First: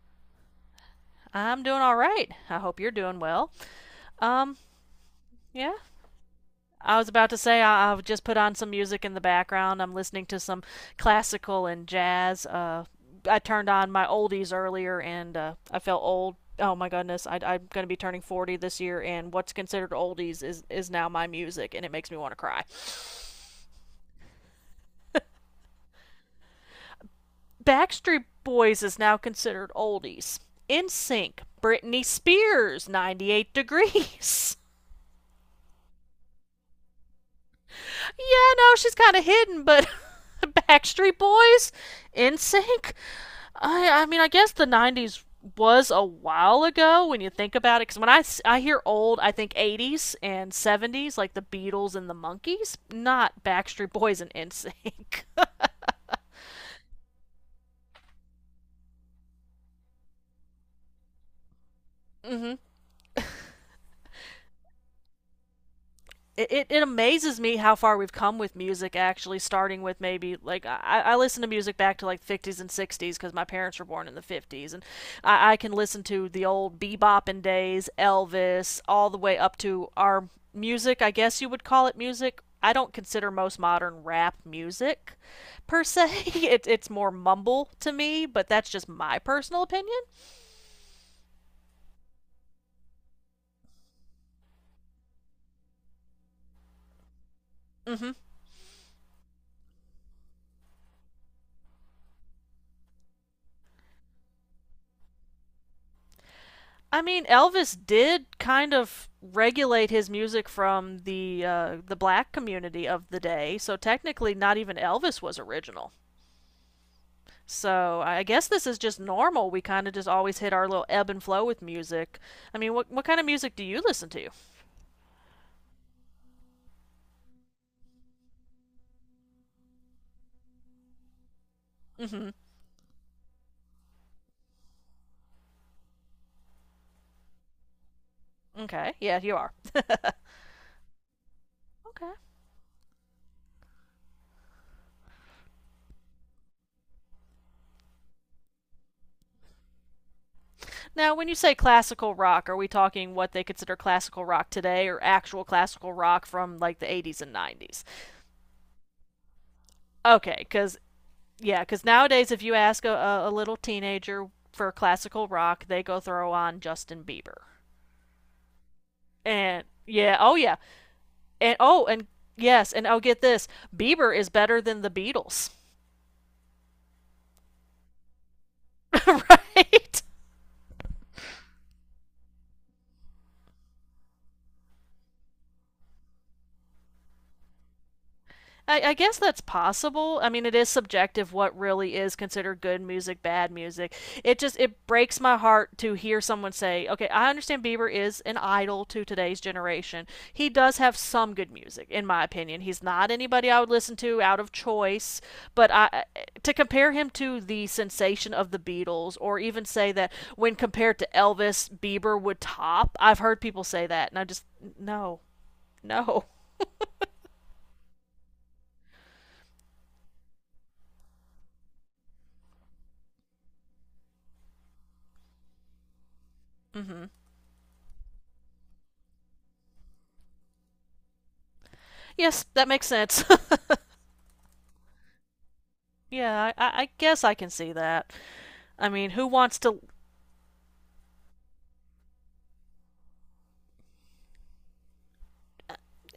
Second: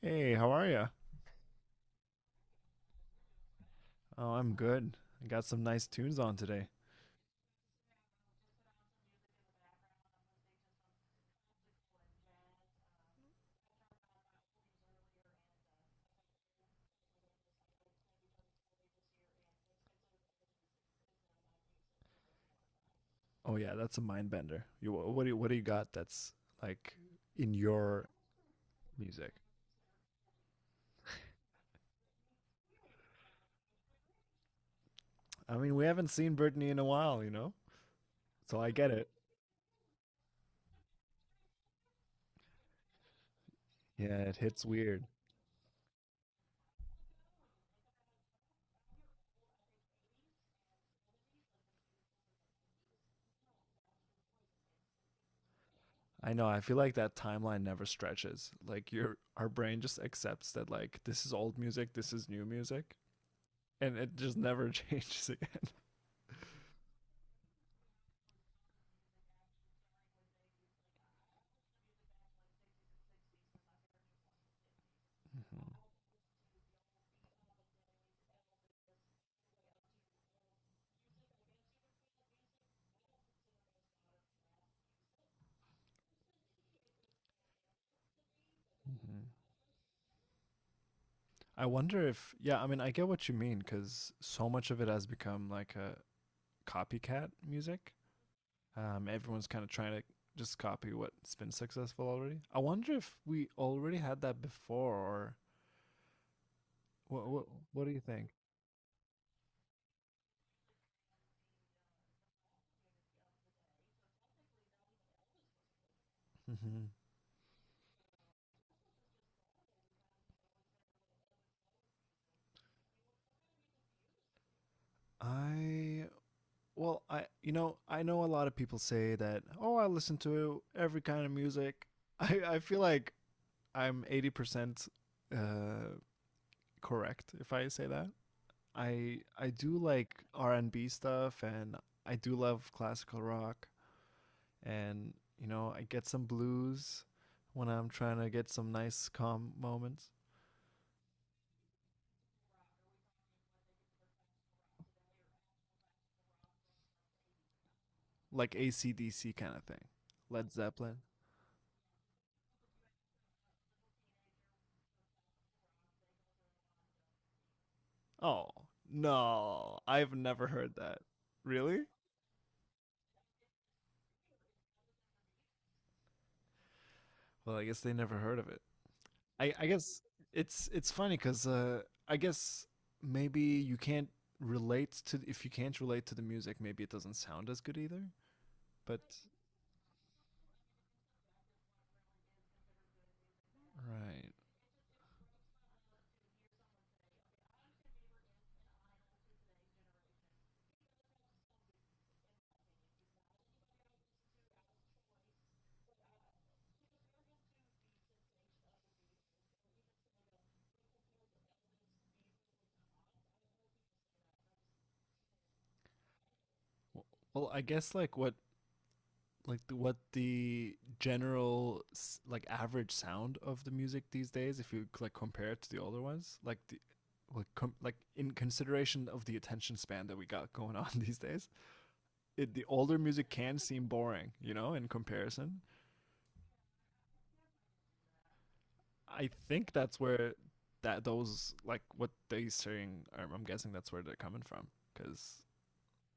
Hey, how are you? I'm doing all right. I hope you're doing well. Oh, I'm Um, good. I got some yeah. nice tunes on today. I was about to say I've just put on some music in the background. I'm listening to some classical and jazz. I turned on my oldies earlier, and I felt old. Oh my goodness, I'm going to be turning 40 this year, and what's considered oldies is now my music, and it makes me want to cry. Oh yeah, that's a mind bender. What do you got that's like in your Backstreet Boys is now music? considered oldies. In Sync, Britney Spears, 98 Degrees. I mean, we haven't seen Britney in a while, you know? Yeah, So I no, get she's it. kind of hidden, but Backstreet Boys, NSYNC. I, I Yeah, mean, I it guess hits the weird. '90s was a while ago when you think about it. Because when I hear old, I think '80s and '70s, like the Beatles and the Monkees, not Backstreet Boys and NSYNC. I know. I feel like that timeline never stretches. Like your our brain just accepts that, like, this is old music, this is new Mm-hmm. music, and it just never changes again. It amazes me how far we've come with music, actually, starting with maybe like I listen to music back to like '50s and '60s because my parents were born in the '50s, and I can listen to the old bebopping days, Elvis, all the way up to our music, I guess you would call it music. I don't consider most modern rap music per se. It's more mumble to me, but that's just my Mhm. personal opinion. I wonder if yeah, I mean, I get what you mean cuz so much of it has become like a copycat music. Hmm. Everyone's kind of trying to just copy what's been successful already. I wonder if we already had that before, or I mean, what? What, Elvis what do you think? did kind of regulate his music from the the black community of the day, so technically, not even Elvis was original. Mm-hmm. So I guess this is just normal. We kind of just always hit our little ebb and flow with music. I mean, what kind of music do you listen to? I well, I, I know a lot of people say that, oh, I listen to every kind of music. Mm-hmm. I feel like I'm 80% uh, correct if I say that. Okay. I Yeah, you I are. do like R and B stuff, and Okay. I do love classical rock, and I get some blues when I'm trying to get some nice calm moments, Now, when you say classical rock, are we talking what they consider classical rock today, or actual classical rock from like the '80s and '90s? like AC/DC kind of thing, Okay, Led because. Zeppelin. Yeah, because nowadays, if you ask a little teenager for classical rock, they go throw on Justin Bieber. Oh And no, I've yeah, oh never yeah, heard that. and Really? oh, and yes, and oh, get this: Bieber is better than the Beatles, Well, I guess they never heard of it. I guess right? it's funny because I guess maybe you can't relate to, if you can't relate to the music, maybe it doesn't sound as good either. I But guess that's possible. I mean, it is subjective what really is considered good music, bad music. right. It just, it breaks my heart to hear someone say, "Okay, I understand Bieber is an idol to today's generation. He does have some good music, in my opinion. He's not anybody I would listen to out of choice, but I, to compare him to the sensation of the Beatles, or even say that when compared to Elvis, Bieber would top. I've heard people say that, and I just, no, no." Well, I guess like, what the general like average sound of the music these days, if you like compare it to the older ones like the Mm-hmm. like, in consideration of the attention span that we got going on these days, Yes, the that makes older sense. music can seem boring, you know, in comparison. Yeah, I guess I can see that. I mean, who I wants think to? that's where that those, like, what they're saying, I'm guessing that's where they're coming from, because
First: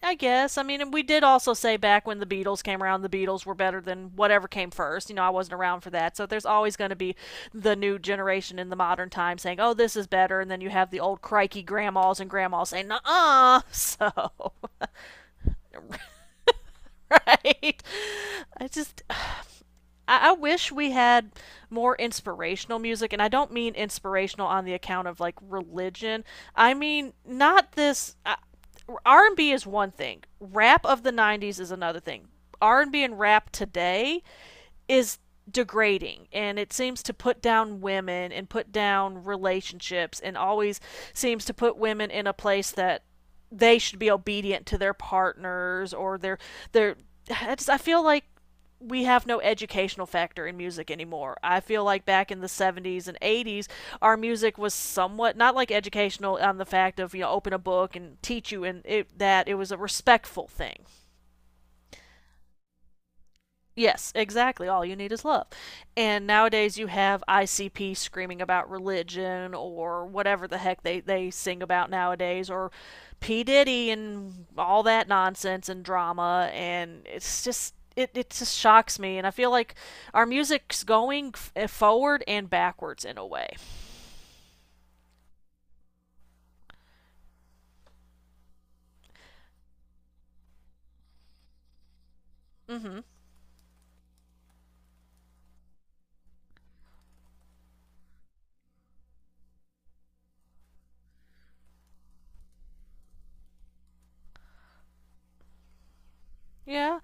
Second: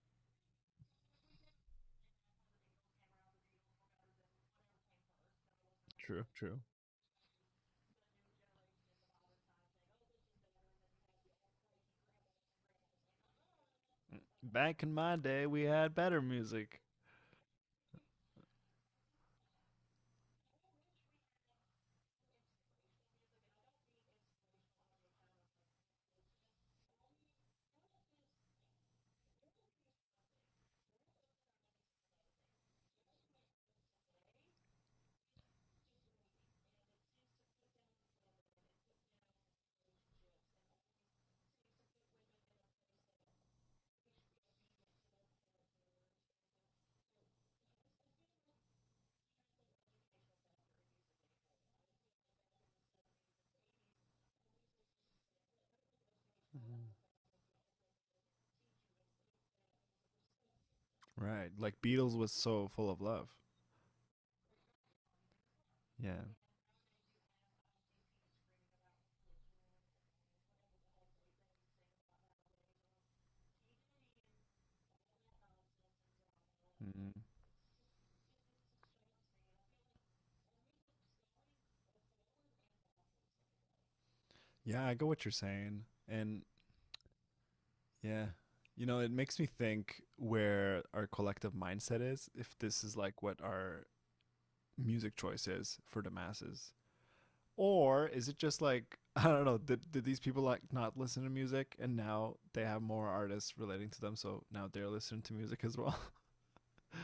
I guess. I mean, and we did also say back when the Beatles came around, the Beatles were better than whatever came first. You know, I wasn't around for that. true, So there's true, always going to be the new generation in the modern time saying, oh, this is better. And then you have the old crikey grandmas and grandmas saying, uh. So, back in my day we had better music, right? I just. I wish we had more inspirational music, and I don't mean inspirational on the account of like religion. I mean not this. R&B is one thing. Rap of the '90s is another thing. R&B and B and rap today is degrading, and it seems to put down women and put down relationships and always seems to put women in a place that they should be obedient to their partners, or their. I just, I feel like we have no educational factor in music anymore. I feel like back in the '70s and '80s, our music was somewhat not like educational on the fact of, open a book and teach you, and that it was a respectful thing. right, like Beatles was so full of love. Yes, exactly. All you need is love. Yeah. And nowadays you have ICP screaming about religion or whatever the heck they sing about nowadays, or P. Diddy and all that nonsense and drama. And Mm. it's just, it just shocks me. And I feel like our music's going forward and backwards in a way. Yeah, I get what you're saying. And yeah, you know, it makes me think where our collective mindset is, if Mm this is hmm. like what our music choice is for the masses. Or is it just like, I don't know, did these people like not listen to music and now they have more artists relating to them, so now they're listening to music as well? Yeah,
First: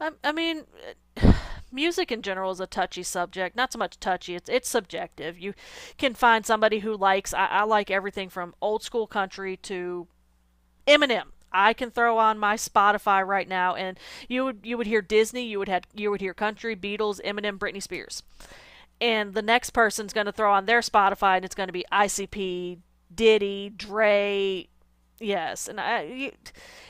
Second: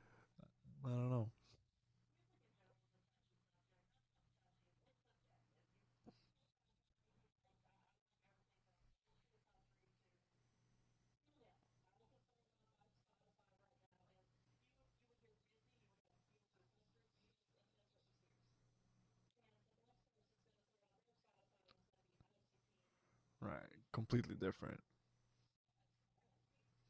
I mean, I don't know. music in general is a touchy subject. Not so much touchy; it's subjective. You can find somebody who likes. I like everything from old school country to Eminem. I can throw on my Spotify right now, and you would hear Disney, you would hear country, Beatles, Eminem, Britney Spears, and the next person's going to throw on their Spotify, and it's going to be ICP, Right. Diddy, Completely Dre. different. Yes, and I,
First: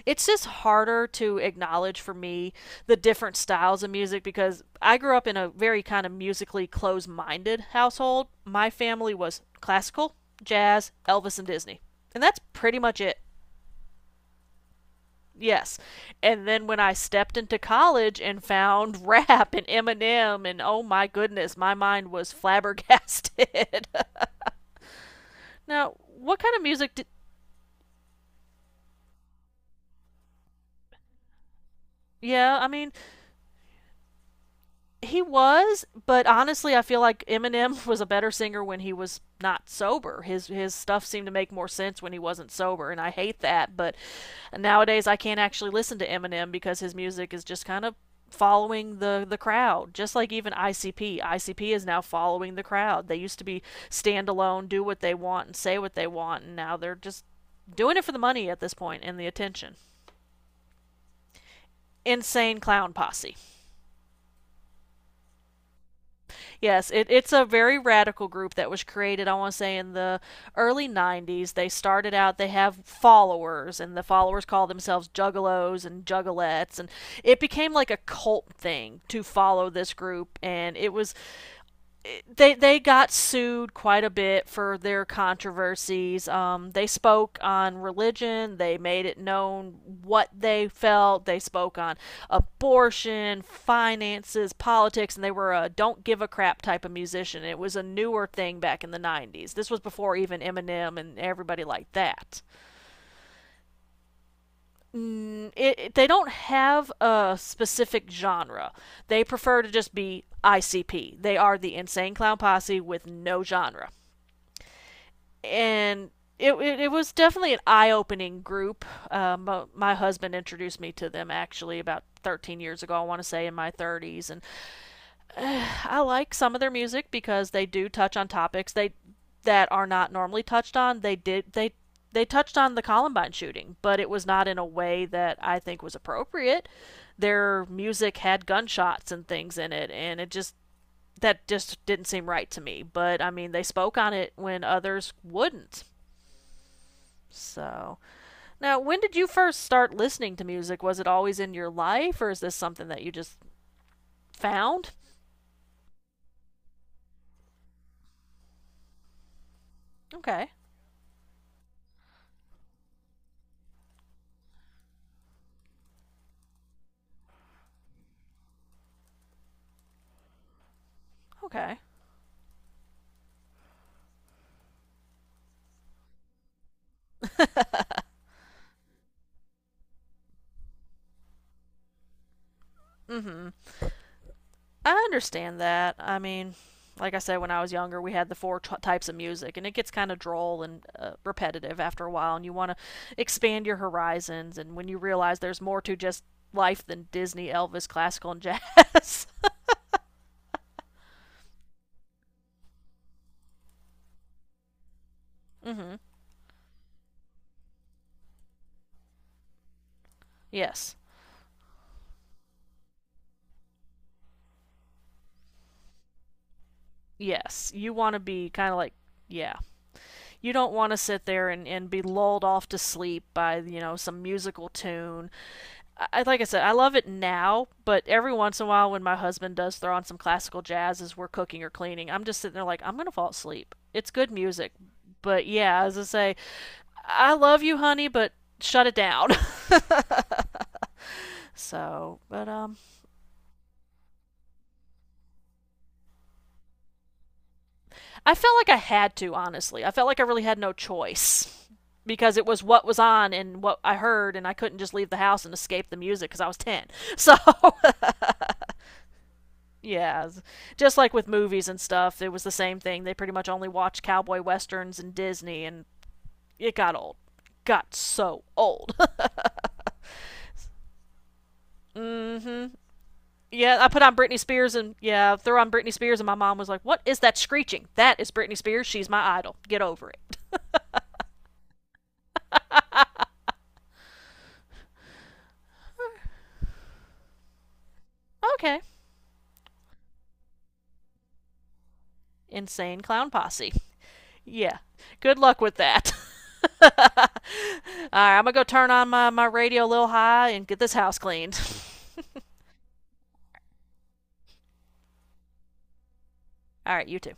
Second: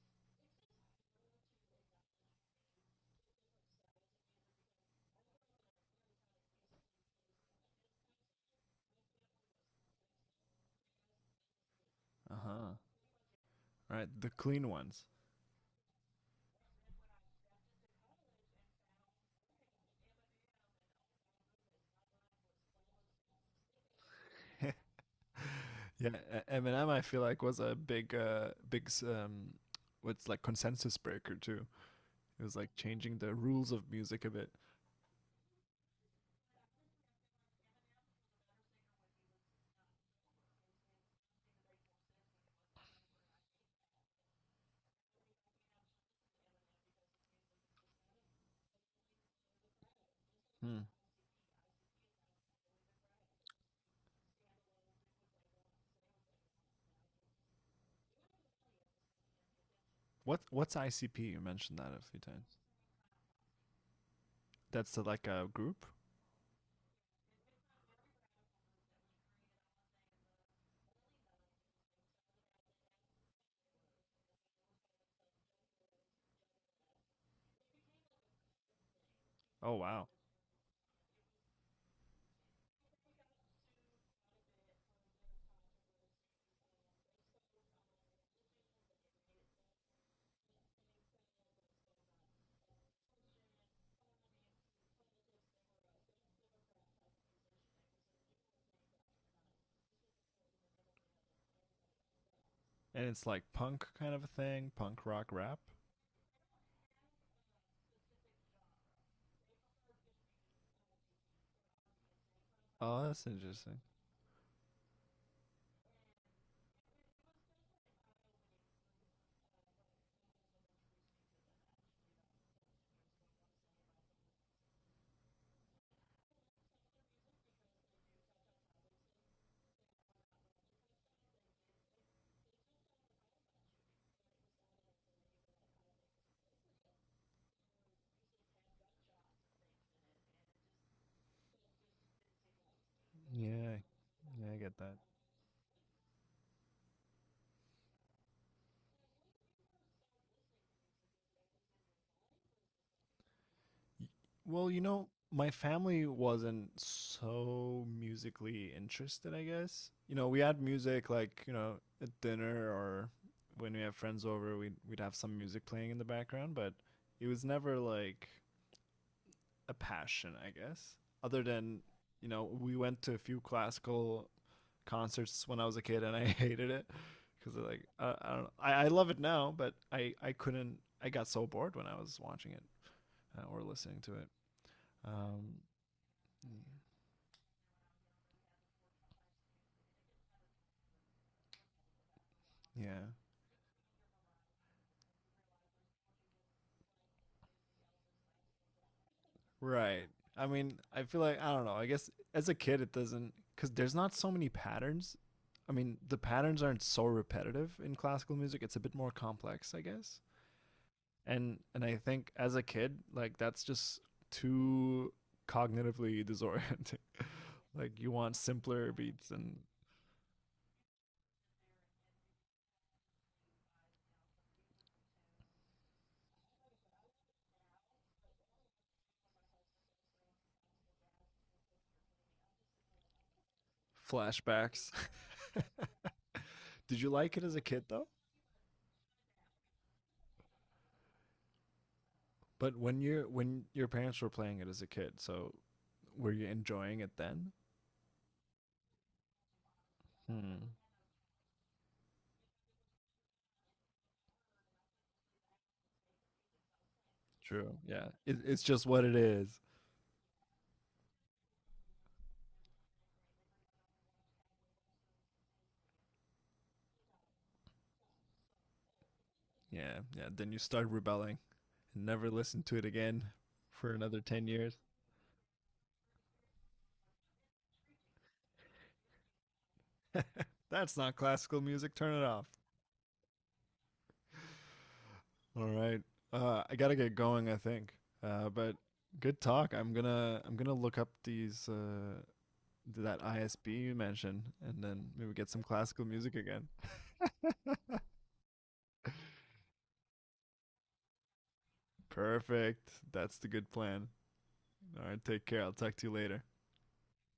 it's just harder to acknowledge for me the different styles of music because I grew up in a very kind of musically closed-minded household. My family was classical, jazz, Elvis, and Disney, and Uh that's huh. pretty much it. Right. The clean ones. Yes. And then when I stepped into college and found rap and Eminem, and oh my goodness, my mind was flabbergasted. Now, Yeah, what kind of Eminem, music I did. feel like was a big, big, what's like consensus breaker too. It was Yeah, I like mean, changing the rules of music a bit. he was, but honestly, I feel like Eminem was a better singer when he was not sober. His stuff seemed to make more sense when he wasn't sober, and I hate that. But nowadays, I can't actually listen to Eminem because his music is just kind of following the crowd, just like even Hmm. ICP is now following the crowd. They used to be standalone, do what they want and say what they want, and now they're just doing it for the money at this point, and the attention. What's ICP? You mentioned that a few times. Insane Clown Posse. That's like a group. Yes, it's a very radical group that was created, I want to say, in the early '90s. They started out. They have followers, and the followers call themselves juggalos and juggalettes. And it became like a cult thing to follow Oh this wow, group. And it was, they got sued quite a bit for their controversies. They spoke on religion. They made it known what they felt. They spoke on abortion, finances, politics, and they were a don't give a crap type of musician. It was a newer thing back in the '90s. This was before even Eminem and everybody like that. and it's like punk kind of a thing, punk rock rap. They don't have a specific genre. They prefer to just be ICP. They are the Insane Clown Posse Oh, with that's no interesting. genre. And it was definitely an eye opening group. My husband introduced me to them actually about 13 years ago, I want to say, in my '30s. And I like some of their music because they do touch on topics they that are not normally touched on. They touched on the Columbine shooting, but it was not in a way that I think was appropriate. Their music had gunshots and things in it, and it just, that just didn't seem right to me. But I mean, they Yeah, spoke on it yeah, I when get that. others wouldn't. So. Now, when did you first start listening to music? Was it always in your life, or is this something that you just Y- Well, you found? know, my family wasn't so musically interested, I guess. You know, we Okay, had music like, you know, at dinner, or when we have friends over, we'd have some music playing in the background, but it was never like a passion, I guess. Other okay. than, you know, we went to a few classical concerts when I was a kid and I hated it because like I don't know. I love it now, but I couldn't, I got so bored when I was watching it Mm-hmm. or listening to it. I Um understand that. I mean, like I said, when I was younger, we had the four types of music, and it gets kind of droll and repetitive after a while, and you want to yeah. expand your horizons, and when you realize there's more to just life than Disney, Elvis, classical, and jazz. Right. I mean, I feel like I don't know. I guess as a kid, it doesn't, because there's not so many patterns. I Mm-hmm. mean, the patterns aren't so repetitive in classical music. It's a bit more complex, I guess. Yes, And I think as a kid, like that's just too cognitively disorienting. yes. You Like you want to want be kind of simpler like, beats yeah, and you don't want to sit there and, be lulled off to sleep by, some musical tune. Like I said, I love it now, but every once in a while, when my husband does throw on some classical jazz as we're cooking or cleaning, I'm just sitting there like, I'm gonna fall asleep. It's good music, flashbacks. but yeah, as I say, Did you I like it as a love you, kid though? honey, but shut it down. So, but But when you're when your parents were playing it as a kid, so were you enjoying it then? I felt like I had to, honestly. I felt like I really had Hmm. no choice because it was what was on and what I heard, and I couldn't just leave the house and escape the music because I was 10. So, True. Yeah. It's just what it is. yeah, just like with movies and stuff, it was the same thing. They pretty much only watched cowboy westerns and Disney, and it got old. Got so old. Yeah. Yeah. Then you start rebelling and never Mm listen hmm. to it again Yeah, I for put on another Britney 10 Spears years. and yeah, throw on Britney Spears and my mom was like, "What is that screeching? That is Britney Spears. She's my idol. Get over it." That's not classical music. Turn it off. All right. I got to get going, I think. But Okay. good talk. I'm going to look up these Insane that Clown ISB Posse. you mentioned Yeah. and then maybe Good get luck some with classical that. music again. All right, I'm gonna go turn on my, radio a little high and get this house cleaned. Perfect. That's the good plan. All right. Take care. I'll talk to you later. All right, you too.